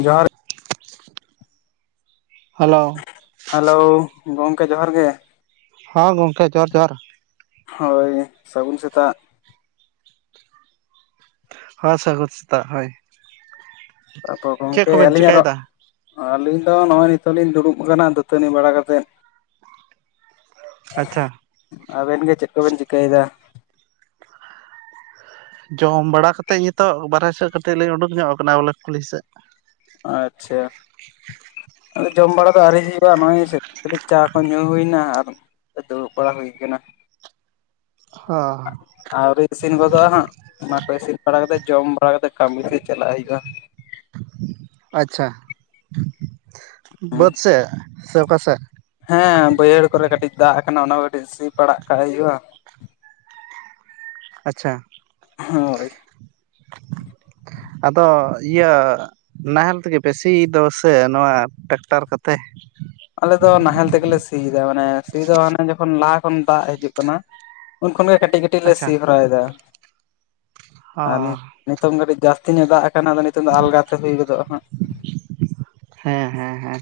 ᱡᱚᱦᱟᱨ hello hello ᱜᱚᱝᱠᱮ ᱡᱚᱦᱟᱨ ᱜᱮ ᱦᱚᱸ ᱜᱚᱝᱠᱮ ᱡᱚᱦᱟᱨ ᱡᱚᱦᱟᱨ ᱦᱳᱭ ᱥᱟᱹᱜᱩᱱ ᱥᱮᱛᱟᱜ ᱦᱳ ᱥᱟᱹᱜᱩᱱ ᱥᱮᱛᱟᱜ ᱦᱳᱭ ᱟᱫᱚ ᱪᱮᱫ ᱜᱚᱝᱠᱮ ᱠᱚᱵᱮᱱ ᱟᱹᱞᱤᱧᱟ ᱨᱚ ᱪᱤᱠᱟᱹᱭᱮᱫᱟ ᱟᱹᱞᱤᱧ ᱫᱚ ᱱᱚᱜᱼᱚᱭ ᱱᱤᱛᱚᱜ ᱞᱤᱧ ᱫᱩᱲᱩᱵ ᱟᱠᱟᱱᱟ ᱫᱟᱹᱛᱟᱹᱱᱤ ᱵᱟᱲᱟ ᱠᱟᱛᱮᱫ ᱟᱪᱪᱷᱟ ᱟᱵᱮᱱ ᱜᱮ ᱪᱮᱫ ᱠᱚᱵᱮᱱ ᱪᱤᱠᱟᱹᱭᱮᱫᱟ ᱡᱚᱢ ᱵᱟᱲᱟ ᱠᱟᱛᱮᱡ ᱧᱤᱛᱚᱜ ᱵᱟᱨᱦᱮ ᱥᱮᱫ ᱠᱟᱹᱴᱤᱡ ᱞᱤᱧ ᱩᱰᱩᱠ ᱧᱚᱜ ᱟᱠᱟᱱᱟ ᱵᱚᱞᱮ ᱠᱩᱞᱦᱤ ᱥᱮᱫ ᱟᱪᱪᱷᱟ ᱟᱫᱚ ᱡᱚᱢ ᱵᱟᱲᱟ ᱫᱚ ᱟᱹᱣᱨᱤ ᱦᱩᱭᱩᱜ-ᱟ ᱱᱚᱜᱼᱚᱭ ᱠᱟᱹᱴᱤᱡ ᱪᱟ ᱠᱚ ᱧᱩ ᱦᱩᱭᱱᱟ ᱟᱨ ᱫᱩᱲᱩᱵ ᱵᱟᱲᱟ ᱦᱩᱭ ᱟᱠᱟᱱᱟ ᱦᱚ ᱟᱹᱣᱨᱤ ᱤᱥᱤᱱ ᱜᱚᱫᱚᱜᱼᱟ ᱦᱟᱸᱜ ᱚᱱᱟ ᱠᱚ ᱤᱥᱤᱱ ᱵᱟᱲᱟ ᱠᱟᱛᱮ ᱡᱚᱢ ᱵᱟᱲᱟ ᱠᱟᱛᱮ ᱠᱟᱹᱢᱤ ᱥᱮᱡ ᱪᱟᱞᱟᱜ ᱦᱩᱭᱩᱜᱼᱟ ᱟᱪᱪᱷᱟ ᱵᱟᱹᱫᱽ ᱥᱮ ᱥᱮ ᱚᱠᱟ ᱥᱮᱫ ᱦᱮᱸ ᱵᱟᱹᱭᱦᱟᱹᱲ ᱠᱚᱨᱮ ᱠᱟᱹᱴᱤᱡ ᱫᱟᱜ ᱟᱠᱟᱱᱟ ᱚᱱᱟ ᱠᱚ ᱠᱟᱹᱴᱤᱡ ᱥᱤ ᱯᱟᱲᱟᱜ ᱠᱟᱜ ᱦᱩᱭᱩᱜ-ᱟ ᱟᱪᱪᱷᱟ ᱦᱳᱭ [inaudible] ᱟᱫᱚ ᱤᱭᱟᱹ ᱱᱟᱦᱮᱞ ᱛᱮᱜᱮ ᱯᱮ ᱥᱤ ᱫᱚ ᱥᱟᱹ ᱱᱚᱣᱟ ᱴᱨᱟᱠᱴᱟᱨ ᱠᱚᱛᱮ? ᱟᱞᱮ ᱫᱚ ᱱᱟᱦᱮᱞ ᱛᱮᱜᱮᱞᱮ ᱥᱤᱭ ᱫᱚ ᱢᱟᱱᱮ ᱥᱤ ᱫᱚ ᱦᱟᱱᱮ ᱡᱚᱠᱷᱚᱱ ᱞᱟᱦᱟ ᱠᱷᱚᱱ ᱫᱟᱜ ᱦᱤᱡᱩᱜ ᱠᱟᱱᱟ ᱩᱱ ᱠᱷᱚᱱᱜᱮ ᱠᱟᱹᱴᱤᱡ ᱠᱟᱹᱴᱤᱡ ᱞᱮ ᱟᱪᱪᱷᱟ ᱥᱤ ᱦᱚᱨᱟᱭ ᱫᱟ ᱚ ᱟᱨ ᱱᱤᱛᱚᱝ ᱠᱟᱹᱴᱤᱡ ᱡᱟᱹᱥᱛᱤ ᱛᱤᱧᱚᱜ ᱫᱟᱜ ᱟᱠᱟᱱᱟ ᱟᱫᱚ ᱱᱤᱛᱚ ᱫᱚ ᱟᱞᱜᱟᱛᱮ ᱦᱩᱭ ᱜᱚᱫᱚᱜ-ᱟ ᱦᱟᱸᱜ ᱦᱮᱸ ᱦᱮᱸ ᱦᱮᱸ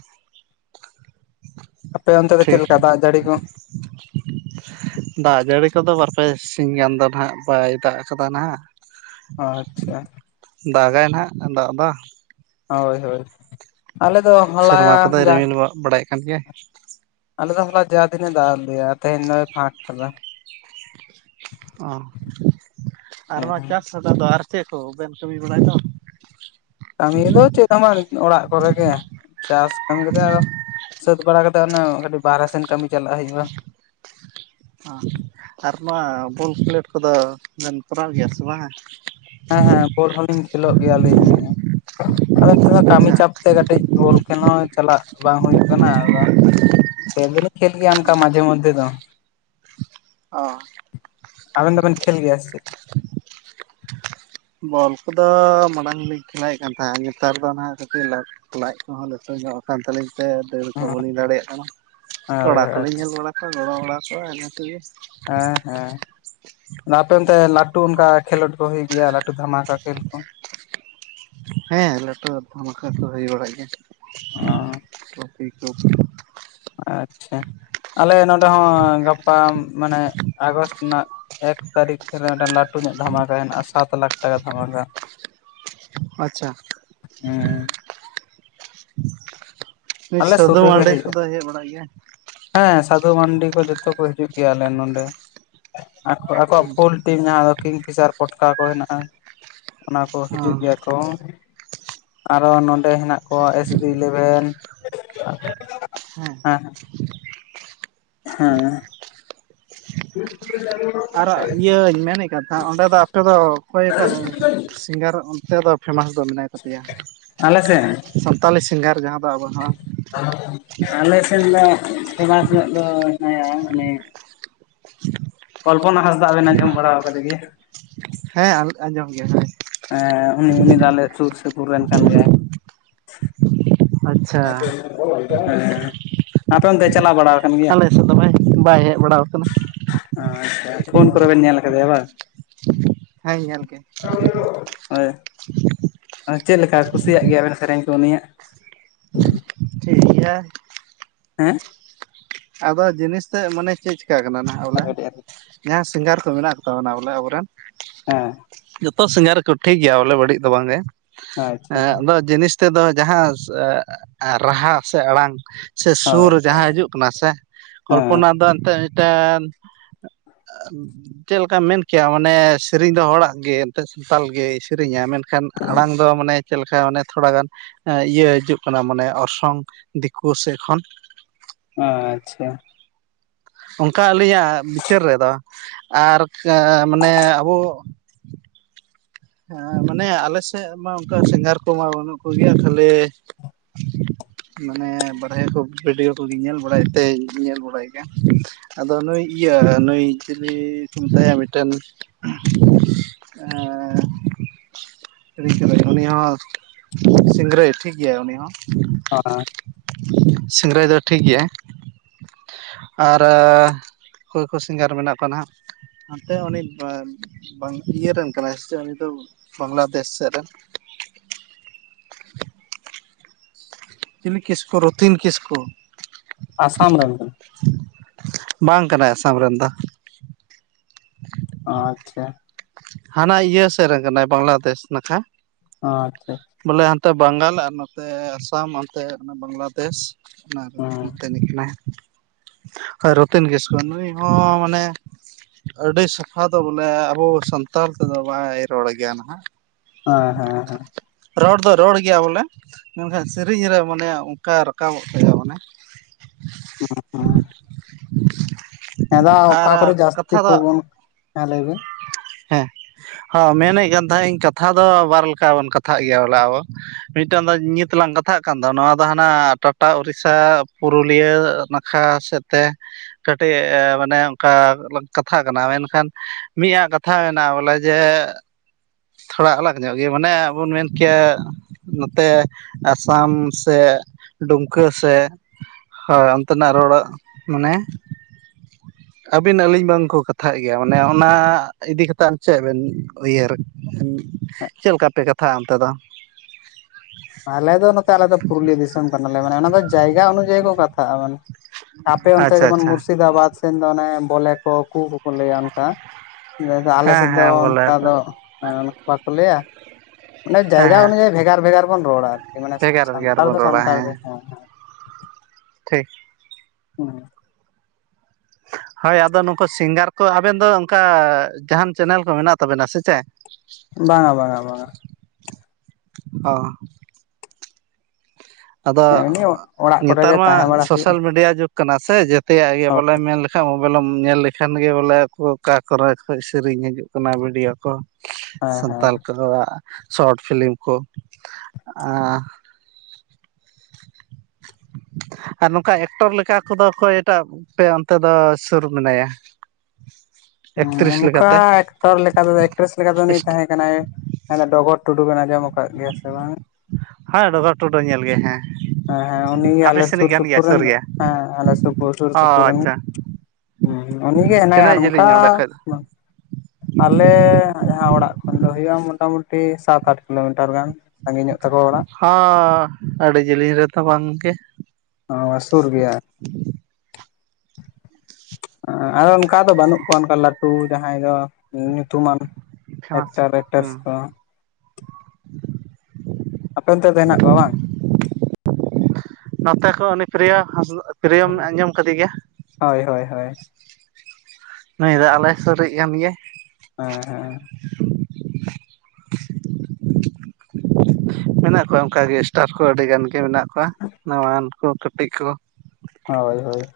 ᱟᱯᱮ ᱚᱱᱛᱮ ᱫᱚ ᱪᱮᱫ ᱴᱷᱤᱠ ᱞᱮᱠᱟ ᱫᱟᱜ ᱡᱟᱹᱲᱤ ᱠᱚ? ᱫᱟᱜ ᱡᱟᱹᱲᱤ ᱠᱚᱫᱚ ᱵᱟᱨᱼᱯᱮ ᱥᱤᱧ ᱜᱟᱱ ᱫᱚ ᱱᱟᱦᱟᱜ ᱵᱟᱭ ᱫᱟᱜ ᱠᱟᱫᱟ ᱱᱟᱦᱟᱜ ᱟᱪᱪᱷᱟ ᱫᱟᱜᱟᱭ ᱱᱟᱦᱟᱜ ᱫᱟᱜ ᱫᱚ ᱦᱳᱭ ᱦᱳᱭ ᱟᱞᱮ ᱫᱚ ᱦᱚᱞᱟ ᱥᱮᱨᱢᱟ ᱠᱚᱫᱚᱭ ᱡᱟᱜ ᱨᱤᱢᱤᱞ ᱵᱟᱲᱟᱭᱮᱫ ᱠᱟᱱ ᱜᱮᱭᱟᱭ ᱟᱞᱮ ᱫᱚ ᱦᱞᱟ ᱡᱟ ᱫᱤᱱ ᱮ ᱫᱟᱜ-ᱟᱜ ᱞᱮᱭᱟ ᱛᱤᱦᱮᱧ ᱫᱚᱭ ᱯᱷᱟᱸᱠ ᱠᱟᱫᱟ ᱚ ᱟᱨ ᱚᱣᱟ ᱦᱩᱸ ᱪᱟᱥ [unintelligible] ᱠᱚ ᱫᱚ ᱟᱫᱚ ᱟᱨ ᱪᱮᱫ ᱠᱚ ᱵᱮᱱ ᱠᱟᱹᱢᱤ ᱵᱟᱲᱟᱭ ᱫᱚ ᱠᱟᱹᱢᱤ ᱫᱚ ᱪᱮᱫ ᱦᱚᱸ ᱵᱟᱝ ᱚᱲᱟᱜ ᱠᱚᱨᱮ ᱜᱮ ᱪᱟᱥ ᱠᱟᱹᱢᱤ ᱠᱚᱛᱮ ᱟ ᱥᱟᱹᱛ ᱵᱟᱲᱟ ᱠᱟᱛᱮ ᱚᱱᱮ ᱠᱟᱹᱴᱤᱡ ᱵᱟᱦᱨᱮ ᱥᱮᱱ ᱠᱟᱹᱢᱤ ᱪᱟᱞᱟᱜ ᱦᱩᱭᱩᱜᱼᱟ ᱟᱨ ᱱᱚᱣᱟ ᱵᱚᱞ ᱠᱷᱮᱞᱳᱰ ᱠᱚᱫᱚ ᱵᱮᱱ ᱠᱚᱨᱟᱣ ᱜᱮᱭᱟ ᱥᱮ ᱵᱟᱝ-ᱟ ᱦᱮᱸ ᱦᱮᱸ ᱵᱳᱞ ᱦᱚᱸᱞᱤᱧ ᱠᱷᱮᱞᱳᱜ ᱜᱮᱭᱟᱞᱤᱧ ᱟᱫᱚ ᱱᱤᱛᱚᱜ ᱫᱚ ᱠᱟᱢᱤ ᱟᱪᱪᱷᱟ ᱪᱟᱯ ᱛᱮ ᱠᱟᱹᱴᱤᱡ ᱵᱚᱞ ᱠᱷᱮᱞ ᱦᱚᱸ ᱪᱟᱞᱟᱜ ᱵᱟᱝ ᱦᱩᱭᱩᱜ ᱠᱟᱱᱟ ᱟᱫᱚ ᱠᱷᱮᱞ ᱫᱚ ᱞᱤᱧ ᱠᱷᱮᱞ ᱜᱮ ᱚᱱᱠᱟ ᱢᱟᱡᱷᱮ ᱢᱚᱫᱫᱮ ᱫᱚ ᱚ ᱟᱵᱮᱱ ᱫᱚ ᱵᱮᱱ ᱠᱷᱮᱞ ᱜᱮᱭᱟ ᱥᱮ ᱪᱮᱫ? ᱵᱚᱞ ᱠᱩᱫᱚ ᱢᱟᱲᱟᱝᱞᱤᱧ ᱠᱷᱮᱞᱟᱭᱮᱫ ᱠᱟᱱ ᱛᱟᱦᱮᱸᱱᱟ ᱱᱮᱛᱟᱨ ᱫᱚ ᱱᱟᱦᱟᱜ ᱠᱟᱹᱴᱤᱡ ᱞᱟ ᱞᱟᱡ ᱠᱚᱦᱚᱸ ᱞᱟᱴᱩ ᱧᱚᱜ ᱠᱟᱱ ᱛᱟᱹᱞᱤᱧ ᱛᱮ ᱫᱟᱹᱲ ᱠᱚ ᱵᱟᱹᱞᱤᱧ ᱫᱟᱲᱮᱭᱟᱜ ᱠᱟᱱᱟ ᱦᱳᱭ ᱠᱚᱲᱟ ᱠᱚᱞᱤᱧ ᱟᱪᱪᱷᱟ ᱧᱮᱞ ᱵᱟᱲᱟ ᱠᱚᱣᱟ ᱜᱚᱲᱚ ᱵᱟᱲᱟ ᱠᱚᱣᱟ ᱚᱱᱟ ᱛᱮᱜᱮ ᱮᱸ ᱦᱮᱸ ᱟᱯᱮ ᱚᱱᱛᱮ ᱞᱟᱹᱴᱩ ᱚᱝᱠᱟ ᱠᱷᱮᱞᱳᱰ ᱠᱚ ᱦᱩᱭᱩᱜ ᱜᱮᱭᱟ ᱞᱟᱹᱴᱩ ᱫᱷᱟᱢᱟᱠᱟ ᱠᱷᱮᱞ ᱠᱚ? ᱦᱮᱸ ᱞᱟᱹᱴᱩ ᱫᱷᱟᱢᱟᱠᱟ ᱠᱚ ᱦᱩᱭ ᱵᱟᱲᱟᱜ ᱚ ᱜᱮᱭᱟ [unintelligible] ᱟᱪᱪᱷᱟ ᱟᱞᱮ ᱱᱚᱸᱰᱮ ᱦᱚᱸ ᱜᱟᱯᱟ ᱢᱟᱱᱮ ᱟᱜᱚᱥᱴ ᱱᱟᱜ ᱮᱠ ᱛᱟᱹᱨᱤᱠᱷ ᱨᱮ ᱢᱤᱫᱴᱟᱝ ᱞᱟᱹᱴᱩ ᱧᱚᱜ ᱫᱷᱟᱢᱟᱠᱟ ᱦᱮᱱᱟᱜᱼᱟ ᱥᱟᱛ ᱞᱟᱠᱷ ᱴᱟᱠᱟ ᱫᱷᱟᱢᱟᱠᱟ ᱟᱪᱪᱷᱟ ᱦᱩᱸ ᱱᱩᱭ ᱟᱞᱮ ᱥᱩᱨ ᱥᱟᱫᱩ ᱨᱮᱜᱮ ᱢᱟᱨᱰᱤ ᱦᱩᱭᱩᱜᱼᱟ ᱠᱚᱫᱚ ᱦᱮᱡ ᱵᱟᱲᱟᱜ ᱜᱮᱭᱟ? ᱦᱮᱸ ᱥᱟᱫᱷᱩ ᱢᱟᱱᱰᱤ ᱠᱚ ᱡᱚᱛᱚ ᱠᱚ ᱦᱤᱡᱩᱜ ᱜᱮᱭᱟ ᱟᱞᱮ ᱱᱚᱰᱮ ᱟᱠ ᱟᱠᱚᱣᱟᱜ ᱯᱷᱩᱞ ᱴᱤᱢ ᱡᱟᱦᱟᱸ ᱫᱚ ᱠᱤᱝ ᱯᱷᱤᱥᱟᱨ ᱯᱚᱴᱠᱟ ᱠᱚ ᱦᱮᱱᱟᱜᱼᱟ ᱚᱱᱟ ᱠᱚ ᱚ ᱦᱤᱡᱩᱜ ᱜᱮᱭᱟ ᱟᱨᱚ ᱱᱚᱸᱰᱮ ᱦᱮᱱᱟᱜ ᱠᱚᱣᱟ ᱮᱥ ᱵᱤ ᱤᱞᱮᱵᱷᱮᱱ ᱦᱮᱸ ᱦᱮᱸ ᱦᱮᱸ [unintelligible] ᱟᱨ ᱤᱭᱟᱹᱧ ᱢᱮᱱᱮᱫ ᱠᱟᱱ ᱛᱟᱦᱮᱱᱟ ᱚᱸᱰᱮ ᱫᱚ ᱟᱯᱮᱫᱚ ᱚᱠᱚᱭᱴᱟᱜ ᱥᱤᱝᱜᱟᱨ ᱚᱱᱛᱮ ᱫᱚ ᱯᱷᱮᱢᱟᱥ ᱫᱚ ᱢᱮᱱᱟᱭ ᱛᱟᱯᱮᱭᱟ ᱟᱞᱮ ᱥᱮᱱ ᱥᱟᱱᱛᱟᱞᱤ ᱥᱤᱝᱜᱟᱨ ᱡᱟᱦᱟᱸ ᱫᱚ ᱟᱵᱚ ᱱᱚᱣᱟ ᱟᱞᱮ ᱥᱮᱫ ᱫᱚ ᱯᱷᱮᱢᱟᱥ ᱧᱚᱜ ᱫᱚ ᱦᱮᱱᱟᱭᱟ ᱢᱟᱱᱮ ᱠᱚᱞᱯᱚᱱᱟ ᱦᱟᱸᱥᱫᱟ ᱵᱮᱱ ᱟᱸᱡᱚᱢ ᱵᱟᱲᱟᱣ ᱟᱠᱟᱫᱮ ᱜᱮᱭᱟ ᱦᱮᱸ ᱟᱸᱡᱚᱢ ᱜᱮᱭᱟ ᱦᱳᱭ ᱦᱮᱸ ᱩᱱᱤ ᱩᱱᱤ ᱫᱚ ᱟᱞᱮ ᱥᱩᱨ ᱥᱩᱯᱩᱨ ᱨᱮᱱ ᱠᱟᱱ ᱜᱮᱭᱟᱭ ᱟᱪᱪᱷᱟ ᱟᱯᱮ ᱚᱱᱛᱮ ᱪᱟᱞᱟᱣ ᱵᱟᱲᱟ ᱟᱠᱟᱱ ᱜᱮᱭᱟ? ᱟᱞᱮ ᱥᱮᱫ ᱫᱚ ᱵᱟᱭ ᱵᱟᱭ ᱦᱮᱡ ᱵᱟᱲᱟᱣ ᱟᱠᱟᱱᱟ ᱟᱪᱪᱷᱟ ᱯᱷᱳᱱ ᱠᱚᱨᱮ ᱵᱮᱱ ᱧᱮᱞ ᱠᱟᱫᱮᱭᱟ ᱵᱟᱝ? ᱦᱮᱸ ᱧᱮᱞ ᱠᱮ ᱦᱳᱭ ᱟ ᱪᱮᱜ ᱞᱮᱠᱟ ᱠᱩᱥᱤᱭᱟᱜ ᱜᱮᱭᱟ ᱟᱵᱮᱱ ᱥᱮᱨᱮᱧ ᱠᱚ ᱩᱱᱤᱭᱟᱜ? ᱴᱷᱤᱜ ᱜᱮᱭᱟ ᱦᱮᱸ ᱟᱫᱚ ᱡᱤᱱᱤᱥ ᱛᱮᱜ ᱢᱟᱱᱮ ᱪᱮᱫ ᱪᱮᱠᱟᱜ ᱠᱟᱱᱟ ᱱᱟᱜ ᱟᱨ ᱵᱚᱞᱮ ᱠᱟᱹᱴᱤᱡ ᱟᱨ ᱦᱮᱸ ᱡᱟᱦᱟᱸᱭ ᱥᱤᱝᱜᱟᱨ ᱠᱚ ᱢᱮᱱᱟᱜ ᱠᱚ ᱛᱟᱵᱚᱱᱟ ᱵᱚᱞᱮ ᱟᱵᱚᱨᱮᱱ, ᱦᱮᱸ ᱡᱚᱛᱚ ᱥᱤᱸᱜᱟᱨ ᱠᱚ ᱴᱷᱤᱠ ᱜᱮᱭᱟ ᱵᱚᱞᱮ ᱵᱟᱹᱲᱤᱡ ᱫᱚ ᱵᱟᱝ ᱜᱮ ᱮ ᱟᱪᱪᱷᱟ ᱟᱫᱚ ᱡᱤᱱᱤᱥ ᱛᱮᱫᱚ ᱡᱟᱦᱟᱸ ᱨᱟᱦᱟ ᱥᱮ ᱟᱲᱟᱝ ᱥᱮ ᱥᱩᱨ ᱦᱳᱭ ᱡᱟᱦᱟᱸ ᱦᱤᱡᱩᱜ ᱠᱟᱱᱟ ᱥᱮ ᱦᱮᱸ ᱠᱚᱞᱯᱚᱱᱟ ᱫᱚ ᱮᱱᱛᱮᱫ ᱢᱤᱫᱴᱮᱱ ᱪᱮ ᱞᱮᱠᱟᱢ ᱢᱮᱱ ᱠᱮᱭᱟ ᱢᱟᱱᱮ ᱥᱨᱮᱤᱧ ᱫᱚ ᱦᱚᱲᱟᱜ ᱜᱮ ᱮᱱᱛᱮᱫ ᱥᱟᱱᱛᱟᱞ ᱜᱮᱭ ᱥᱮᱨᱤᱧᱟ ᱢᱮᱱ ᱠᱷᱟᱱ ᱟᱲᱟᱝ ᱫᱚ ᱢᱟᱱᱮ ᱪᱮᱫ ᱞᱮᱠᱟ ᱚᱱᱮ ᱛᱷᱚᱲᱟ ᱜᱟᱱ ᱤᱭᱟᱹ ᱦᱤᱡᱩᱜ ᱠᱟᱱᱟ ᱢᱟᱱᱮ ᱚᱨᱥᱚᱝ ᱫᱤᱠᱩ ᱥᱮᱫ ᱠᱷᱚᱱ, ᱟᱪᱪᱷᱟ ᱚᱱᱠᱟ ᱟᱹᱞᱤᱧᱟᱜ ᱵᱤᱪᱟᱹᱨ ᱨᱮᱫᱚ ᱟᱨ ᱠᱟ ᱢᱟᱱᱮ ᱟᱵᱚ ᱦᱮᱸ ᱢᱟᱱᱮ ᱟᱞᱮ ᱥᱮᱫ ᱢᱟ ᱚᱱᱠᱟ ᱥᱤᱝᱜᱟᱨ ᱠᱚᱢᱟ ᱵᱟᱹᱱᱩᱜ ᱠᱚᱜᱮᱭᱟ ᱛᱟᱦᱞᱮ [inaudible] ᱢᱟᱱᱮ ᱵᱟᱲᱟᱭᱠᱚ ᱵᱷᱤᱰᱭᱳ ᱠᱚᱜᱮᱧ ᱧᱮᱞ ᱵᱟᱲᱟᱭ ᱛᱮᱧ ᱧᱮᱞ ᱵᱟᱲᱟᱭ ᱜᱮᱟ, ᱟᱫᱚ ᱱᱩᱭ ᱤᱭᱟᱹ ᱱᱩᱭ ᱪᱤᱞᱤ ᱠᱚ ᱢᱮᱛᱟᱭᱟ ᱢᱤᱫᱴᱮᱱ [inaudible] ᱦᱤᱲᱤᱧ ᱠᱤᱫᱟᱹᱧ ᱩᱱᱤ ᱦᱚᱸ ᱥᱤᱝᱨᱟᱹᱭ ᱴᱷᱤᱠ ᱜᱮᱭᱟᱭ ᱩᱱᱤ ᱦᱚᱸ, [unintelligible] ᱥᱤᱝᱜᱽᱨᱟᱹᱭ ᱫᱚ ᱴᱷᱤᱠ ᱜᱮᱭᱟᱭ ᱟᱨ ᱚᱠᱚᱭ ᱠᱚ ᱥᱤᱝᱜᱟᱨ ᱢᱮᱱᱟᱜ ᱠᱚᱣᱟ ᱱᱷᱟᱸᱜ, ᱦᱟᱱᱛᱮ ᱩᱱᱤ ᱵᱟᱸᱝ ᱤᱭᱟᱹᱨᱮᱱ ᱠᱟᱱᱟᱭ ᱥᱮᱪᱮᱫ ᱩᱱᱤ ᱫᱚ ᱵᱟᱝᱞᱟᱫᱮᱥ ᱥᱮᱫ ᱨᱮᱱ᱾ ᱪᱤᱞᱤ ᱠᱤᱥᱠᱩ ᱨᱚᱛᱷᱤᱱ ᱠᱤᱥᱠᱩ᱾ ᱟᱥᱟᱢ ᱨᱮᱱ ᱠᱟᱱᱟᱭ᱾ ᱵᱟᱝ ᱠᱟᱱᱟᱭ ᱟᱥᱟᱢ ᱨᱮᱱ ᱫᱚ᱾ ᱟᱪᱪᱷᱟ ᱦᱟᱱᱟ ᱤᱭᱟᱹ ᱥᱮᱫ ᱨᱮᱱ ᱠᱟᱱᱟᱭ ᱵᱟᱝᱞᱟᱫᱮᱥ ᱱᱟᱠᱷᱟ᱾ ᱟᱪᱪᱷᱟ ᱵᱚᱞᱮ ᱦᱟᱱᱛᱮ ᱵᱟᱝᱜᱟᱞ ᱟᱨ ᱱᱚᱛᱮ ᱟᱥᱟᱢ ᱚᱱᱛᱮ ᱭᱩᱜ ᱠᱟᱱᱟ ᱵᱟᱝᱞᱟᱫᱮᱥ ᱚᱱᱟ ᱠᱚ ᱦᱮᱸ ᱚᱱᱛᱮᱱᱤᱡ ᱠᱟᱱᱟᱭ᱾ ᱦᱳᱭ ᱨᱚᱛᱷᱤᱱ ᱠᱤᱥᱠᱩ ᱱᱩᱭ ᱦᱚᱸ ᱢᱟᱱᱮ ᱟᱹᱰᱤ ᱥᱟᱯᱷᱟ ᱫᱚ ᱵᱚᱞᱮ ᱟᱵᱚ ᱥᱟᱱᱛᱟᱞ ᱛᱮᱫᱚ ᱵᱟᱭ ᱨᱚᱲ ᱜᱮᱭᱟ ᱱᱟᱦᱜ᱾ ᱦᱮᱸ ᱦᱮᱸ ᱦᱮᱸ ᱨᱚᱲ ᱫᱚᱭ ᱨᱚᱲ ᱜᱮᱭᱟ ᱵᱚᱞᱮ, ᱢᱮᱱᱠᱷᱟᱡ ᱥᱮᱨᱤᱧ ᱨᱮ ᱢᱟᱱᱮ ᱚᱱᱠᱟ ᱨᱟᱠᱟᱵᱚᱜ ᱛᱟᱭᱟ ᱢᱟᱱᱮ, [unintelligible] [inaudible] ᱦᱮᱸᱫᱚ ᱚᱠᱟ ᱠᱚᱨᱮ ᱟᱨ ᱡᱟᱹᱥᱛᱤ ᱠᱟᱛᱷᱟ ᱫᱚ ᱯᱚᱵᱚᱱ, ᱦᱮᱸ ᱞᱟᱹᱭᱵᱤᱱ᱾ ᱦᱮᱸ ᱦᱳ ᱢᱮᱱᱮᱜ ᱠᱟᱱ ᱛᱟᱦᱮᱜ ᱤᱧ ᱠᱟᱛᱷᱟ ᱫᱚ ᱵᱟᱨ ᱞᱮᱠᱟ ᱵᱚᱱ ᱠᱟᱛᱷᱟᱜ ᱜᱮᱭᱟ ᱵᱚᱞᱮ ᱟᱵᱚ᱾ ᱢᱤᱫᱴᱟᱝ ᱫᱚ ᱧᱤᱛᱞᱟᱝ ᱠᱟᱛᱷᱟᱜ ᱠᱟᱱ ᱫᱚ ᱱᱚᱣᱟ ᱫᱚ ᱦᱟᱱᱟ ᱴᱟᱴᱟ ᱩᱲᱤᱥᱥᱟ ᱯᱩᱨᱩᱞᱤᱭᱟᱹ, ᱠᱟ ᱥᱮᱫ ᱛᱮ ᱠᱟᱹᱴᱤᱡ ᱢᱟᱱᱮ ᱚᱱᱠᱟ ᱞᱟᱝ ᱠᱟᱛᱷᱟᱜ ᱠᱟᱱᱟ ᱢᱮᱱᱠᱷᱟᱱ ᱢᱤᱜ ᱟᱜ ᱠᱟᱛᱷᱟ ᱢᱮᱱᱟᱜᱼᱟ ᱵᱚᱞᱮ ᱡᱮ ᱛᱷᱚᱲᱟ ᱟᱞᱟᱜ ᱧᱚᱜ ᱜᱮ ᱢᱟᱱᱮ ᱟᱵᱚ ᱵᱚᱱ ᱢᱮᱱ ᱠᱮᱭᱟ, ᱱᱚᱛᱮ ᱟᱥᱟᱢ ᱥᱮ ᱰᱩᱢᱠᱟᱹ ᱥᱮᱜ ᱦᱳᱭ ᱚᱱᱛᱮᱱᱟᱜ ᱨᱚᱲᱚ ᱢᱟᱱᱮ [inaudible] ᱟᱹᱵᱤᱱ ᱟᱹᱞᱤᱧ ᱵᱟᱝᱠᱚ ᱠᱟᱛᱷᱟᱜ ᱜᱮᱭᱟ ᱢᱟᱱᱮ ᱚᱱᱟ ᱤᱫᱤ ᱠᱟᱛᱮᱫ ᱪᱮᱫ ᱵᱮᱱ ᱩᱭᱦᱟᱹᱨ ᱪᱮᱫ ᱞᱮᱠᱟ ᱯᱮ ᱠᱟᱛᱷᱟᱜᱼᱟ ᱚᱱᱛᱮ ᱫᱚ? ᱟᱞᱮ ᱫᱚ ᱱᱚᱛᱮ ᱟᱞᱮ ᱫᱚ ᱯᱩᱨᱩᱞᱤᱭᱟᱹ ᱫᱤᱥᱚᱢ ᱠᱟᱱᱟᱞᱮ ᱢᱟᱱᱮ ᱚᱱᱟ ᱫᱚ ᱡᱟᱭᱜᱟ ᱚᱱᱩᱡᱟᱭᱤ ᱠᱚ ᱠᱟᱛᱷᱟᱜᱼᱟ ᱢᱟᱱᱮ᱾ ᱟᱯᱮ ᱚᱱᱛᱮ ᱟᱪᱪᱷᱟ ᱡᱮᱢᱚᱱ ᱟᱪᱪᱷᱟ ᱢᱩᱨᱥᱤᱫᱟᱵᱟᱫᱽ ᱥᱮᱱ ᱫᱚ ᱚᱱᱮ ᱵᱚᱞᱮ ᱠᱚ ᱠᱩ ᱠᱚᱠᱚ ᱞᱟᱹᱭᱼᱟ ᱚᱱᱠᱟ ᱟᱞᱮ ᱦᱮᱸ ᱥᱮᱫ ᱫᱚ ᱦᱮᱸ ᱵᱚᱞᱮ ᱚᱱᱠᱟ ᱫᱚ ᱵᱟ ᱠᱚ ᱞᱟᱹᱭᱼᱟ ᱢᱟᱱᱮ ᱦᱮᱸ ᱡᱟᱭᱜᱟ ᱦᱮᱸ ᱚᱱᱩ ᱡᱟᱭᱤ ᱵᱷᱮᱜᱟᱨ ᱵᱷᱮᱜᱟᱨ ᱵᱚᱱ ᱨᱚᱲᱟ ᱟᱨ ᱠᱤ ᱢᱟᱱᱮ ᱵᱷᱮᱜᱟᱨ ᱵᱷᱮᱜᱟᱨ ᱥᱟᱱᱛᱟᱲ ᱵᱚᱱ ᱫᱚ ᱨᱚᱲᱟ ᱥᱟᱱᱛᱟᱲ ᱜᱮ ᱦᱮᱸ ᱦᱮᱸ ᱴᱷᱤᱠ [unintelligible] ᱦᱳᱭ ᱟᱫᱚ ᱱᱩᱠᱩ ᱥᱤᱝᱜᱟᱨ ᱠᱚ ᱟᱵᱮᱱ ᱫᱚ ᱚᱱᱠᱟ ᱡᱟᱦᱟᱱ ᱪᱮᱱᱮᱞ ᱠᱚ ᱢᱮᱱᱟᱜ ᱛᱟᱵᱮ ᱱᱟ ᱥᱮ ᱪᱮᱫ ᱵᱟᱝᱼᱟ ᱵᱟᱝᱼᱟ ᱵᱟᱝᱼᱟ ᱚ ᱟᱫᱚ ᱮᱢᱱᱤ ᱚᱲᱟᱜ ᱠᱚᱨᱮ ᱱᱮᱛᱟᱨ ᱜᱮ ᱢᱟ ᱛᱟᱦᱮᱸ ᱵᱟᱲᱟ ᱦᱩᱭᱩᱜᱼᱟ ᱥᱳᱥᱟᱞ ᱢᱤᱰᱤᱭᱟ ᱡᱩᱜᱽ ᱠᱟᱱᱟ ᱥᱮ ᱡᱚᱛᱮᱭ ᱟᱜ ᱜᱮ ᱵᱚᱞᱮ ᱢᱮᱱ [unintelligible] [unintelligible] ᱢᱳᱵᱟᱭᱤᱞ ᱮᱢ ᱧᱮᱞ ᱞᱮᱠᱷᱟᱱ ᱜᱮ ᱵᱚᱞᱮ ᱟᱠᱚ ᱚᱠᱟ ᱠᱚᱨᱮ ᱠᱷᱚᱱ ᱥᱮᱨᱮᱧ ᱦᱤᱡᱩᱜ ᱠᱟᱱᱟ ᱵᱷᱤᱰᱭᱳ ᱠᱚ ᱦᱮᱸ ᱦᱮᱸ ᱥᱟᱱᱛᱟᱞ ᱠᱚᱫᱚᱣ ᱟᱜ ᱥᱚᱨᱚᱴ ᱯᱷᱤᱞᱤᱢ ᱠᱚ [inaudible] ᱟᱨ ᱱᱚᱝᱠᱟ ᱮᱠᱴᱚᱨ ᱞᱮᱠᱟ ᱠᱚᱫᱚ ᱚᱠᱚᱭ ᱴᱟᱜ ᱟᱯᱮ ᱚᱱᱛᱮ ᱫᱚ ᱥᱩᱨ ᱢᱮᱱᱟᱭᱼᱟ ᱚᱱᱠᱟ ᱮᱠᱴᱚᱨ ᱞᱮᱠᱟ ᱫᱚ ᱮᱠᱴᱨᱮᱥ ᱞᱮᱠᱟ ᱫᱚ ᱩᱱᱤ ᱛᱟᱦᱮᱸ ᱠᱟᱱᱟᱭ ᱰᱚᱜᱚᱨ ᱴᱩᱰᱩ ᱵᱮᱱ ᱟᱸᱡᱚᱢ ᱟᱠᱟᱫ ᱜᱮᱭᱟ ᱥᱮ ᱵᱟᱝ ᱦᱮᱸ ᱰᱚᱜᱚᱨ ᱴᱩᱰᱩ ᱧᱮᱞ ᱜᱮ ᱦᱮᱸ ᱦᱮᱸ ᱦᱮᱸ ᱩᱱᱤ ᱜᱮ ᱟᱯᱮ ᱟᱞᱮ ᱥᱩᱨ ᱥᱮᱱᱤᱡ ᱠᱟᱱ ᱜᱮᱭᱟᱭ ᱥᱩᱯᱩᱨ ᱨᱮᱱ ᱥᱩᱨ ᱫᱚ ᱜᱮᱭᱟ ᱦᱮᱸ ᱟᱞᱮ ᱥᱩᱯᱩᱨ ᱥᱩᱨ ᱚ ᱥᱩᱯᱩᱨ ᱨᱮᱱ ᱦᱩᱸ ᱟᱪᱪᱷᱟ ᱦᱩᱸ ᱩᱱᱤ ᱜᱮ ᱦᱮᱱᱟᱭᱟ ᱟᱨ ᱛᱤᱱᱟᱹᱜ ᱚᱱᱠᱟ ᱡᱮᱞᱤᱧ ᱚᱸᱰᱮ ᱠᱷᱚᱡ ᱫᱚ ᱟᱞᱮ ᱡᱟᱦᱟ ᱚᱲᱟᱜ ᱠᱷᱚᱱ ᱫᱚ ᱦᱩᱭᱩᱜᱼᱟ ᱢᱚᱴᱟ ᱢᱩᱴᱤ ᱥᱟᱛ ᱟᱴ ᱠᱤᱞᱳᱢᱤᱴᱟᱨ ᱜᱟᱱ ᱥᱟᱸᱜᱤᱧ ᱚᱜ ᱛᱟᱠᱚᱣᱟ ᱚᱲᱟᱜ ᱦᱚ ᱟᱹᱰᱤ ᱡᱤᱞᱤᱧ ᱨᱮ ᱫᱚ ᱵᱟᱝ ᱜᱮ ᱚ ᱥᱩᱨ ᱜᱮᱭᱟ ᱟᱨ ᱚᱱᱠᱟ ᱫᱚ ᱵᱟᱹᱱᱩᱜ ᱠᱚᱣᱟ ᱚᱱᱠᱟ ᱞᱟᱹᱴᱩ ᱡᱟᱦᱟᱸᱭ ᱫᱚ ᱧᱩᱛᱩ ᱢᱟᱱ ᱯᱷᱮᱢᱟᱥ ᱮᱠᱴᱚᱨ ᱦᱮᱸ ᱮᱠᱴᱨᱮᱥ ᱠᱚ ᱟᱯᱮ ᱚᱱᱛᱮ ᱫᱚ ᱦᱮᱱᱟᱜ ᱠᱚᱣᱟ ᱵᱟᱝ ᱱᱚᱛᱮ ᱠᱷᱚᱱ ᱩᱱᱤ ᱯᱨᱤᱭᱚ ᱦᱟᱸᱥ ᱯᱨᱤᱭᱚᱢ ᱟᱸᱡᱚᱢ ᱠᱟᱫᱮ ᱜᱮᱭᱟ ᱦᱳᱭ ᱦᱳᱭ ᱦᱳᱭ ᱱᱩᱭ ᱫᱚ ᱟᱞᱮ ᱥᱩᱹᱨ ᱤᱡ ᱠᱟᱱ ᱜᱮᱭᱟᱭ ᱦᱮᱸ ᱦᱮᱸ ᱢᱮᱱᱟᱜ ᱠᱚᱣᱟ ᱚᱱᱠᱟ ᱜᱮ ᱮᱥᱴᱟᱨ ᱠᱚ ᱟᱹᱰᱤ ᱜᱟᱱ ᱜᱮ ᱢᱮᱱᱟᱜ [unintelligible] ᱱᱟᱣᱟᱱ ᱠᱚ ᱠᱟᱹᱴᱤᱡ ᱠᱚ ᱦᱳᱭ ᱦᱳᱭ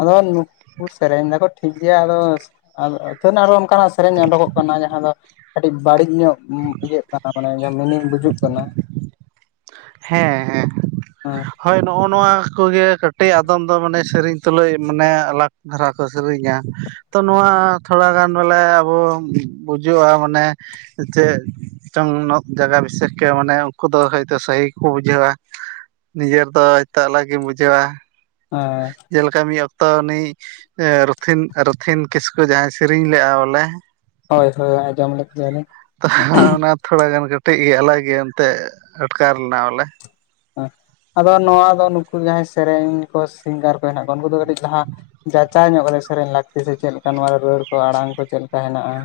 ᱟᱫᱚ ᱱᱩᱠᱩ ᱥᱮᱨᱮᱧ ᱫᱟᱠᱚ ᱴᱷᱤᱠ ᱜᱮᱭᱟ ᱟᱫᱚ ᱟᱫᱚ ᱟᱛᱷᱟᱹᱱ ᱚᱱᱠᱟ ᱱᱟᱜ ᱥᱮᱨᱮᱧ ᱩᱰᱩᱠ ᱚᱜ ᱠᱟᱱᱟ ᱡᱟᱸᱦᱟ ᱫᱚ ᱠᱟᱹᱴᱤᱡ ᱵᱟᱹᱲᱤᱡ ᱧᱚᱜ ᱤᱭᱟᱹ ᱜᱮ ᱠᱟᱱᱟ ᱢᱟᱱᱮ ᱢᱤᱱᱤᱝ ᱵᱩᱡᱩᱜ ᱠᱟᱱᱟ ᱦᱮᱸ ᱦᱮᱸ ᱦᱮᱸ ᱦᱳᱭ ᱱᱚᱜᱼᱚ ᱱᱚᱣᱟ ᱠᱚᱜᱮ ᱠᱟᱹᱴᱤᱡ ᱟᱫᱚᱢ ᱫᱚ ᱢᱟᱱᱮ ᱥᱮᱨᱮᱧ ᱛᱩᱞᱩᱡ ᱢᱟᱱᱮ ᱟᱞᱟᱠ ᱫᱷᱟᱨᱟ ᱠᱚ ᱥᱮᱨᱮᱧᱟ ᱛᱚ ᱱᱚᱣᱟ ᱛᱷᱚᱲ ᱜᱟᱱ ᱵᱚᱞᱮ ᱟᱵᱚ ᱵᱩᱡᱩᱜᱼᱟ ᱢᱟᱱᱮ ᱪᱮᱫ ᱪᱚᱝ ᱡᱟᱭᱜᱟ ᱵᱤᱥᱮᱥ ᱠᱮ ᱢᱟᱱᱮ ᱩᱱᱠᱩ ᱫᱚ ᱦᱳᱭ ᱛᱚ ᱥᱟᱦᱤ ᱠᱚ ᱵᱩᱡᱷᱟᱹᱣᱟ ᱱᱤᱡᱮ ᱛᱚ ᱦᱳᱭ ᱛᱚ ᱟᱞᱟᱠ ᱜᱮᱢ ᱵᱩᱡᱷᱟᱹᱣᱟ [unintelligible] ᱠᱟᱹᱢᱤ ᱚᱠᱛᱚ ᱟᱱᱤᱡ ᱨᱚᱛᱷᱤᱱ ᱨᱚᱛᱷᱤᱱ ᱠᱤᱥᱠᱩ ᱡᱟᱦᱟᱸᱭ ᱥᱮᱨᱮᱧ ᱞᱮᱜᱼᱟ ᱵᱚᱞᱮ ᱦᱳᱭ ᱦᱳᱭ ᱟᱡᱚᱢ ᱞᱮᱫ ᱜᱮᱭᱟ ᱞᱮ ᱛᱚ ᱚᱱᱟ ᱛᱷᱚᱲᱟ ᱜᱟᱱ ᱠᱟᱹᱴᱤᱡ ᱜᱮ ᱟᱞᱟᱜ ᱜᱮᱭᱟ ᱮᱱᱛᱮᱫ ᱟᱴᱠᱟᱨ ᱞᱮᱱᱟ ᱵᱚᱞᱮ ᱟᱫᱚ ᱱᱚᱣᱟ ᱫᱚ ᱱᱩᱠᱩ ᱡᱟᱦᱟᱸᱭ ᱥᱮᱨᱮᱧ ᱠᱚ ᱥᱤᱝᱜᱟᱨ ᱠᱚ ᱦᱮᱱᱟᱜ ᱠᱚᱣᱟ ᱩᱱᱠᱩ ᱫᱚ ᱠᱟᱹᱴᱤᱡ ᱞᱟᱦᱟ ᱡᱟᱪᱟᱭ ᱧᱚᱜ ᱠᱟᱛᱮ ᱥᱮᱨᱮᱧ ᱞᱟᱹᱠᱛᱤ ᱥᱮ ᱪᱮᱫ ᱞᱮᱠᱟ ᱱᱚᱣᱟ ᱨᱮ ᱨᱟᱹᱲ ᱠᱚ ᱟᱲᱟᱝ ᱠᱚ ᱪᱮᱫ ᱞᱮᱠᱟ ᱦᱮᱱᱟᱜᱼᱟ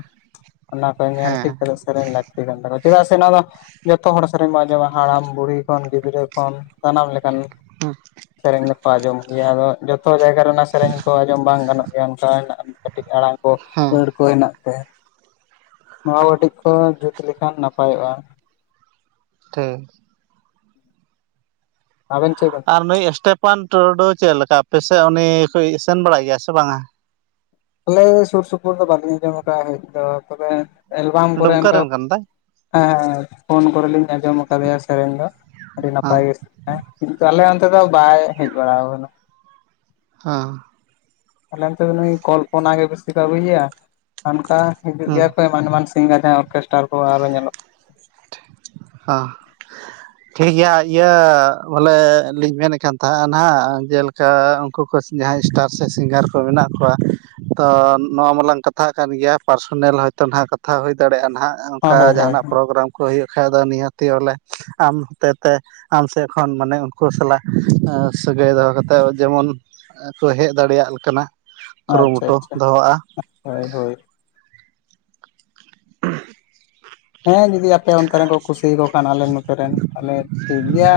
ᱚᱱᱟ ᱠᱚ ᱧᱮᱞ ᱴᱷᱤᱠ ᱦᱮᱸ ᱠᱟᱛᱮᱫ ᱥᱮᱨᱮᱧ ᱞᱟᱹᱠᱛᱤ ᱠᱟᱱ ᱛᱟᱠᱚᱣᱟ ᱪᱮᱫᱟᱜ ᱥᱮ ᱱᱚᱣᱟ ᱫᱚ ᱡᱚᱛᱚ ᱦᱚᱲ ᱥᱮᱨᱮᱧ ᱵᱚᱱ ᱟᱸᱡᱚᱢᱟ ᱦᱟᱲᱟᱢ ᱵᱩᱲᱦᱤ ᱠᱷᱚᱱ ᱜᱤᱫᱽᱨᱟᱹ ᱠᱷᱚᱱ ᱥᱟᱱᱟᱢ ᱞᱮᱠᱟᱱ ᱦᱩᱸ ᱥᱮᱨᱮᱧ ᱫᱚᱠᱚ ᱟᱸᱡᱚᱢ ᱜᱮᱭᱟ ᱟᱫᱚ ᱡᱚᱛᱚ ᱡᱟᱭᱜᱟ ᱨᱮᱱᱟᱜ ᱚᱱᱟ ᱥᱮᱨᱮᱧ ᱠᱚ ᱟᱸᱡᱚᱢ ᱵᱟᱝ ᱜᱟᱱᱚᱜᱼᱟ [unintelligible] ᱦᱮᱱᱟᱜ ᱠᱟᱹᱴᱤᱡ ᱟᱲᱟᱝ ᱠᱚ ᱦᱮᱸ ᱟᱹᱲ ᱠᱚ ᱦᱮᱱᱟᱜ ᱼᱼᱱᱚᱣᱟ ᱠᱚ ᱠᱟᱹᱴᱤᱡ ᱠᱚ ᱡᱩᱛ ᱞᱮᱠᱷᱟᱱ ᱱᱟᱯᱟᱭᱚᱜᱼᱟ ᱴᱷᱤᱠ ᱟᱵᱮᱱ ᱪᱮᱫ [unintelligible] ᱵᱮᱱ ᱟᱨ ᱱᱩᱭ ᱥᱴᱮᱯᱷᱟᱱ ᱴᱩᱰᱩ ᱪᱮᱫ ᱞᱮᱠᱟᱯᱮᱥᱮᱫ ᱩᱱᱤ ᱠᱚ ᱥᱮᱱ ᱵᱟᱲᱟᱭ ᱜᱮᱭᱟ ᱥᱮ ᱵᱟᱝᱟ ᱟᱞᱮ ᱥᱩᱨ ᱥᱩᱯᱩᱨ ᱫᱚ ᱵᱟᱹᱞᱤᱧ ᱟᱸᱡᱚᱢ ᱟᱠᱟᱫᱼᱟ ᱦᱳᱭ ᱛᱚ ᱛᱚᱵᱮ ᱮᱞᱵᱟᱢ ᱠᱚᱨᱮ ᱫᱩᱢᱠᱟ ᱚᱱᱠᱟ ᱨᱮᱱ ᱠᱟᱱ ᱛᱟᱭ ᱦᱮᱸ ᱦᱮᱸ ᱯᱷᱳᱱ ᱠᱚᱨᱮ ᱞᱤᱧ ᱟᱸᱡᱚᱢ ᱟᱠᱟᱫᱮᱭᱟ ᱥᱮᱨᱮᱧ ᱫᱚ ᱟᱹᱰᱤ ᱦᱮᱸ ᱱᱟᱯᱟᱭ ᱜᱮ ᱦᱮᱸ ᱠᱤᱱᱛᱩ ᱟᱞᱮ ᱚᱱᱛᱮ ᱫᱚ ᱵᱟᱭ ᱦᱮᱡ ᱵᱟᱲᱟ ᱟᱠᱟᱱᱟ ᱦᱮᱸ ᱟᱞᱮ ᱱᱚᱛᱮ ᱫᱚ ᱱᱩᱭ ᱠᱚᱞᱯᱚᱱᱟ ᱜᱮ ᱵᱮᱥᱤ ᱠᱚ ᱟᱹᱜᱩᱭᱮᱭᱟ ᱚᱱᱠᱟ ᱦᱤᱡᱩᱜ ᱦᱮᱸ ᱜᱮᱭᱟ ᱠᱚ [unintelligible] ᱚᱨᱠᱮᱥᱴᱟᱨ ᱠᱚ ᱟᱨᱚ ᱧᱮᱞᱚᱜᱼᱟ ᱦᱟᱸ [inaudible] ᱴᱷᱤᱠ ᱜᱮᱭᱟ ᱤᱭᱟᱹ ᱵᱚᱞᱮ ᱞᱤᱧ ᱢᱮᱱᱮᱫ ᱠᱟᱱ ᱛᱟᱦᱮᱱᱟ ᱱᱟᱦᱟᱸᱜ ᱡᱮᱞᱮᱠᱟ ᱩᱱᱠᱩ ᱠᱚ ᱡᱟᱦᱟᱸᱭ ᱥᱴᱟᱨ ᱥᱮ ᱥᱤᱝᱜᱟᱨ ᱠᱚ ᱢᱮᱱᱟᱜ ᱠᱚᱣᱟ ᱛᱚ ᱱᱚᱣᱟ ᱢᱟᱞᱟᱝ ᱠᱟᱛᱷᱟ ᱠᱟᱱ ᱜᱮᱭᱟ ᱯᱟᱨᱥᱳᱱᱟᱞ ᱦᱚᱭᱛᱳ ᱱᱟᱦᱟᱸᱜ ᱠᱟᱛᱷᱟ ᱦᱩᱭ ᱫᱟᱲᱮᱭᱟᱜᱼᱟ ᱱᱟᱦᱟᱸᱜ ᱦᱳᱭ ᱚᱱᱠᱟ ᱦᱳᱭ ᱡᱟᱦᱟᱱᱟᱜ ᱯᱨᱳᱜᱨᱟᱢ ᱠᱚ ᱦᱩᱭᱩᱜ ᱠᱷᱟᱡ ᱫᱚ ᱱᱤᱦᱟᱹᱛᱤᱞᱮ ᱟᱢ ᱦᱚᱛᱮᱛᱮ ᱟᱢ ᱥᱮᱫ ᱠᱷᱚᱱ ᱢᱟᱱᱮ ᱩᱱᱠᱩ ᱥᱟᱞᱟᱜ ᱥᱟᱹᱜᱟᱹᱭ ᱫᱚᱦᱚ ᱠᱟᱛᱮᱫ ᱡᱮᱢᱚᱱ ᱠᱚ ᱦᱮᱡ ᱫᱟᱲᱮᱭᱟᱜ ᱠᱟᱱᱟ ᱟᱪᱪᱷᱟ ᱟᱪᱪᱷᱟ ᱦᱳᱭ ᱦᱳᱭ ᱦᱮᱸ ᱡᱩᱫᱤ ᱟᱯᱮ ᱚᱱᱛᱮ ᱨᱮᱱ ᱠᱚ ᱠᱩᱥᱤᱭᱟᱠᱚ ᱠᱷᱟᱱ ᱟᱞᱮ ᱱᱚᱛᱮ ᱨᱮᱱ ᱛᱟᱦᱚᱞᱮ ᱴᱷᱤᱠ ᱜᱮᱭᱟ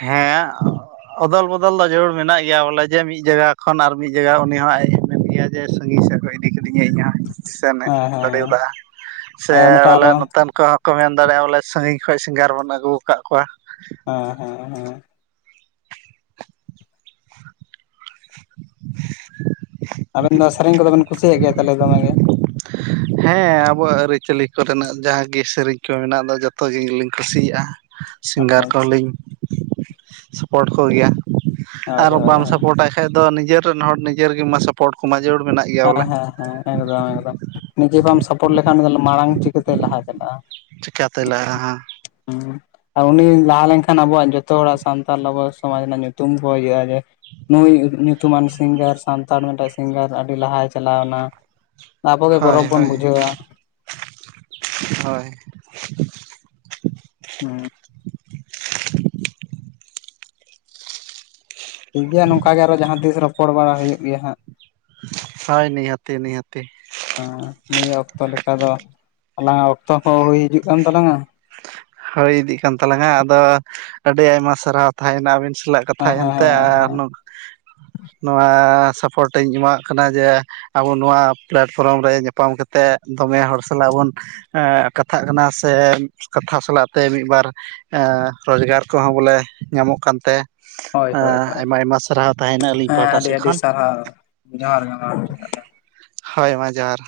ᱦᱮᱸ ᱚᱫᱚᱞ ᱵᱚᱫᱚᱞ ᱫᱚ ᱡᱟᱹᱨᱩᱲ ᱢᱮᱱᱟᱜ ᱜᱮᱭᱟ ᱵᱚᱞᱮ ᱡᱮ ᱢᱤᱫ ᱡᱟᱭᱜᱟ ᱠᱷᱚᱱ ᱟᱨ ᱢᱤᱫ ᱡᱟᱭᱜᱟ ᱩᱱᱤ ᱦᱚᱸ ᱟᱡ ᱮ ᱢᱮᱱ ᱜᱮᱭᱟ ᱡᱮ ᱥᱟᱺᱜᱤᱧ ᱥᱮ ᱠᱚ ᱤᱫᱤ ᱠᱤᱫᱤᱧᱟ ᱤᱧᱟᱹᱜ ᱦᱚᱸ ᱥᱮᱱ ᱦᱮᱡ ᱦᱮᱸ ᱦᱮᱸ ᱫᱟᱲᱮᱭᱟᱫᱟ ᱥᱮ ᱟᱭ ᱢᱤᱫᱴᱟᱝ ᱵᱚᱞᱮ ᱟᱨᱚ ᱱᱚᱛᱮᱱ ᱠᱚᱦᱚᱸ ᱠᱚ ᱢᱮᱱ ᱫᱟᱲᱮᱭᱟᱜᱼᱟ ᱵᱚᱞᱮ ᱥᱟᱺᱜᱤᱧ ᱠᱷᱚᱡ ᱥᱤᱝᱜᱟᱨ ᱵᱚᱱ ᱟᱹᱜᱩ ᱟᱠᱟᱫ ᱠᱚᱣᱟ ᱦᱮᱸ ᱦᱮᱸ ᱦᱮᱸ [inaudible] ᱟᱵᱮᱱ ᱫᱚ ᱥᱮᱨᱮᱧ ᱠᱚᱫᱚ ᱵᱮᱱ ᱠᱩᱥᱤᱭᱟᱜ ᱜᱮᱭᱟ ᱛᱟᱦᱚᱞᱮ ᱫᱚᱢᱮ ᱜᱤ ᱦᱮᱸ ᱟᱵᱚᱣᱟᱜ ᱟᱹᱨᱤᱪᱟᱹᱞᱤ ᱠᱚᱨᱮᱱᱟᱜ ᱡᱟᱦᱟᱸᱜᱮ ᱥᱮᱨᱮᱧ ᱠᱚ ᱢᱮᱱᱟᱜ ᱫᱚ ᱡᱚᱛᱚ ᱜᱮᱧ ᱜᱮᱞᱤᱧ ᱠᱩᱥᱤᱭᱟᱜᱼᱟ ᱟᱪᱪᱷᱟ ᱥᱤᱝᱜᱟᱨ ᱠᱚᱦᱚᱸᱞᱤᱧ ᱥᱟᱯᱳᱴ ᱠᱚᱜᱮᱭᱟ ᱟᱨ ᱦᱳᱭ ᱦᱳᱭ ᱵᱟᱢ ᱦᱳᱭ ᱥᱟᱯᱚᱨᱴᱟᱭ ᱠᱷᱟᱡ ᱫᱚ ᱱᱤᱡᱮᱨ ᱨᱮᱱ ᱦᱚᱲ ᱱᱤᱡᱮᱨ ᱜᱮᱢᱟ ᱥᱟᱯᱳᱨ ᱠᱚᱢᱟ ᱡᱟᱹᱨᱩᱲ ᱢᱮᱱᱟᱜ ᱜᱮᱭᱟ ᱵᱚᱞᱮ ᱦᱮᱸ ᱦᱮᱸ ᱦᱮᱸ ᱮᱠᱫᱚᱢ ᱮᱠᱫᱚᱢ ᱱᱤᱡᱮ ᱵᱟᱢ ᱥᱟᱯᱚᱴ ᱞᱮᱠᱷᱟᱱ ᱩᱱᱤ ᱫᱚ ᱢᱟᱲᱟᱝ ᱪᱤᱠᱟᱹᱛᱮᱭ ᱞᱟᱦᱟ ᱪᱟᱞᱟᱜᱼᱟ ᱪᱤᱠᱠᱟᱛᱮ ᱞᱟᱜᱼᱟ ᱦᱟᱸ ᱦᱮᱸ ᱟᱨ ᱩᱱᱤ ᱞᱟᱦᱟ ᱞᱮᱱᱠᱷᱟᱱ ᱟᱵᱚᱣᱟᱜ ᱡᱚᱛᱚ ᱦᱚᱲᱟᱜ ᱥᱟᱱᱛᱟᱲ ᱟᱵᱚ ᱥᱚᱢᱟᱡᱽ ᱨᱮᱱᱟᱜ ᱧᱩᱛᱩᱢ ᱧᱩᱛᱩᱢ ᱠᱚ ᱦᱤᱡᱩᱜᱼᱟ ᱡᱮ ᱱᱩᱭ ᱧᱩᱛᱩᱢᱟᱱ ᱥᱤᱝᱜᱟᱨ ᱥᱟᱱᱛᱟᱲ ᱢᱤᱫᱴᱟᱝ ᱥᱤᱝᱜᱟᱨ ᱟᱹᱰᱤ ᱞᱟᱦᱟᱭ ᱪᱟᱞᱟᱣ ᱮᱱᱟ ᱦᱳᱭ ᱦᱳᱭ ᱦᱳᱭ ᱦᱮᱸ ᱴᱷᱤᱠ ᱜᱮᱭᱟ ᱱᱚᱝᱠᱟ ᱜᱮ ᱟᱨᱚ ᱡᱟᱦᱟᱸ ᱛᱤᱥ ᱨᱚᱯᱚᱲ ᱵᱟᱲᱟ ᱦᱩᱭᱩᱜ ᱜᱮᱭᱟ ᱦᱟᱸᱜ ᱦᱟᱭ ᱱᱤᱦᱟᱹᱛᱤ ᱱᱤᱦᱟᱹᱛᱤ ᱱᱤᱭᱟᱹ ᱚᱠᱛᱚ ᱞᱮᱠᱟ ᱫᱚ ᱟᱞᱟᱝᱟᱜ ᱚᱠᱛᱚ ᱦᱚᱸ ᱦᱩᱭ ᱦᱤᱡᱩᱜ ᱠᱟᱱ ᱛᱟᱞᱟᱝᱟ ᱦᱚᱭ ᱤᱫᱤᱜ ᱠᱟᱱ ᱛᱟᱞᱟᱝᱟ ᱟᱫᱚ ᱟᱹᱰᱤ ᱟᱭᱢᱟ ᱥᱟᱨᱦᱟᱣ ᱛᱟᱦᱮᱭᱮᱱᱟ ᱟᱹᱵᱮᱱ ᱥᱟᱞᱟᱜ ᱦᱮᱸ ᱠᱟᱛᱷᱟᱭ ᱦᱮᱸ ᱮᱱᱛᱮ ᱟᱨ [inaudible] ᱱᱚᱣᱟ ᱥᱟᱯᱳᱨᱴ ᱤᱧ ᱮᱢᱟᱣᱟᱜ ᱠᱟᱱᱟ ᱡᱮ ᱟᱵᱚ ᱱᱚᱣᱟ ᱯᱞᱮᱴᱯᱷᱨᱚᱢ ᱨᱮ ᱧᱟᱯᱟᱢ ᱠᱟᱛᱮᱫ ᱫᱚᱢᱮ ᱦᱚᱲ ᱥᱟᱞᱟᱜ ᱵᱚᱱ ᱠᱟᱛᱷᱟᱜ ᱠᱟᱱᱟ ᱥᱮ ᱠᱟᱛᱷᱟ ᱥᱟᱞᱟᱜᱛᱮ ᱢᱤᱫ ᱵᱟᱨ ᱨᱳᱡᱽᱜᱟᱨ ᱠᱚᱦᱚᱸ ᱵᱚᱞᱮ ᱧᱟᱢᱚᱜ ᱠᱟᱱᱛᱮ ᱦᱳᱭ ᱦᱳᱭ ᱮᱸ ᱦᱳᱭ ᱟᱭᱢᱟ ᱟᱭᱢᱟ ᱥᱟᱨᱦᱟᱣ ᱛᱟᱦᱮᱱᱟ ᱟᱹᱞᱤᱧ ᱦᱮᱸ ᱯᱟᱦᱴᱟ ᱟᱹᱰᱤ ᱥᱮᱫ ᱟᱹᱰᱤ ᱠᱷᱚᱱ ᱾ ᱥᱟᱨᱦᱟᱣ ᱡᱚᱦᱟᱨ ᱜᱮ ᱢᱟ ᱦᱳᱭ ᱢᱟ ᱡᱚᱦᱟᱨ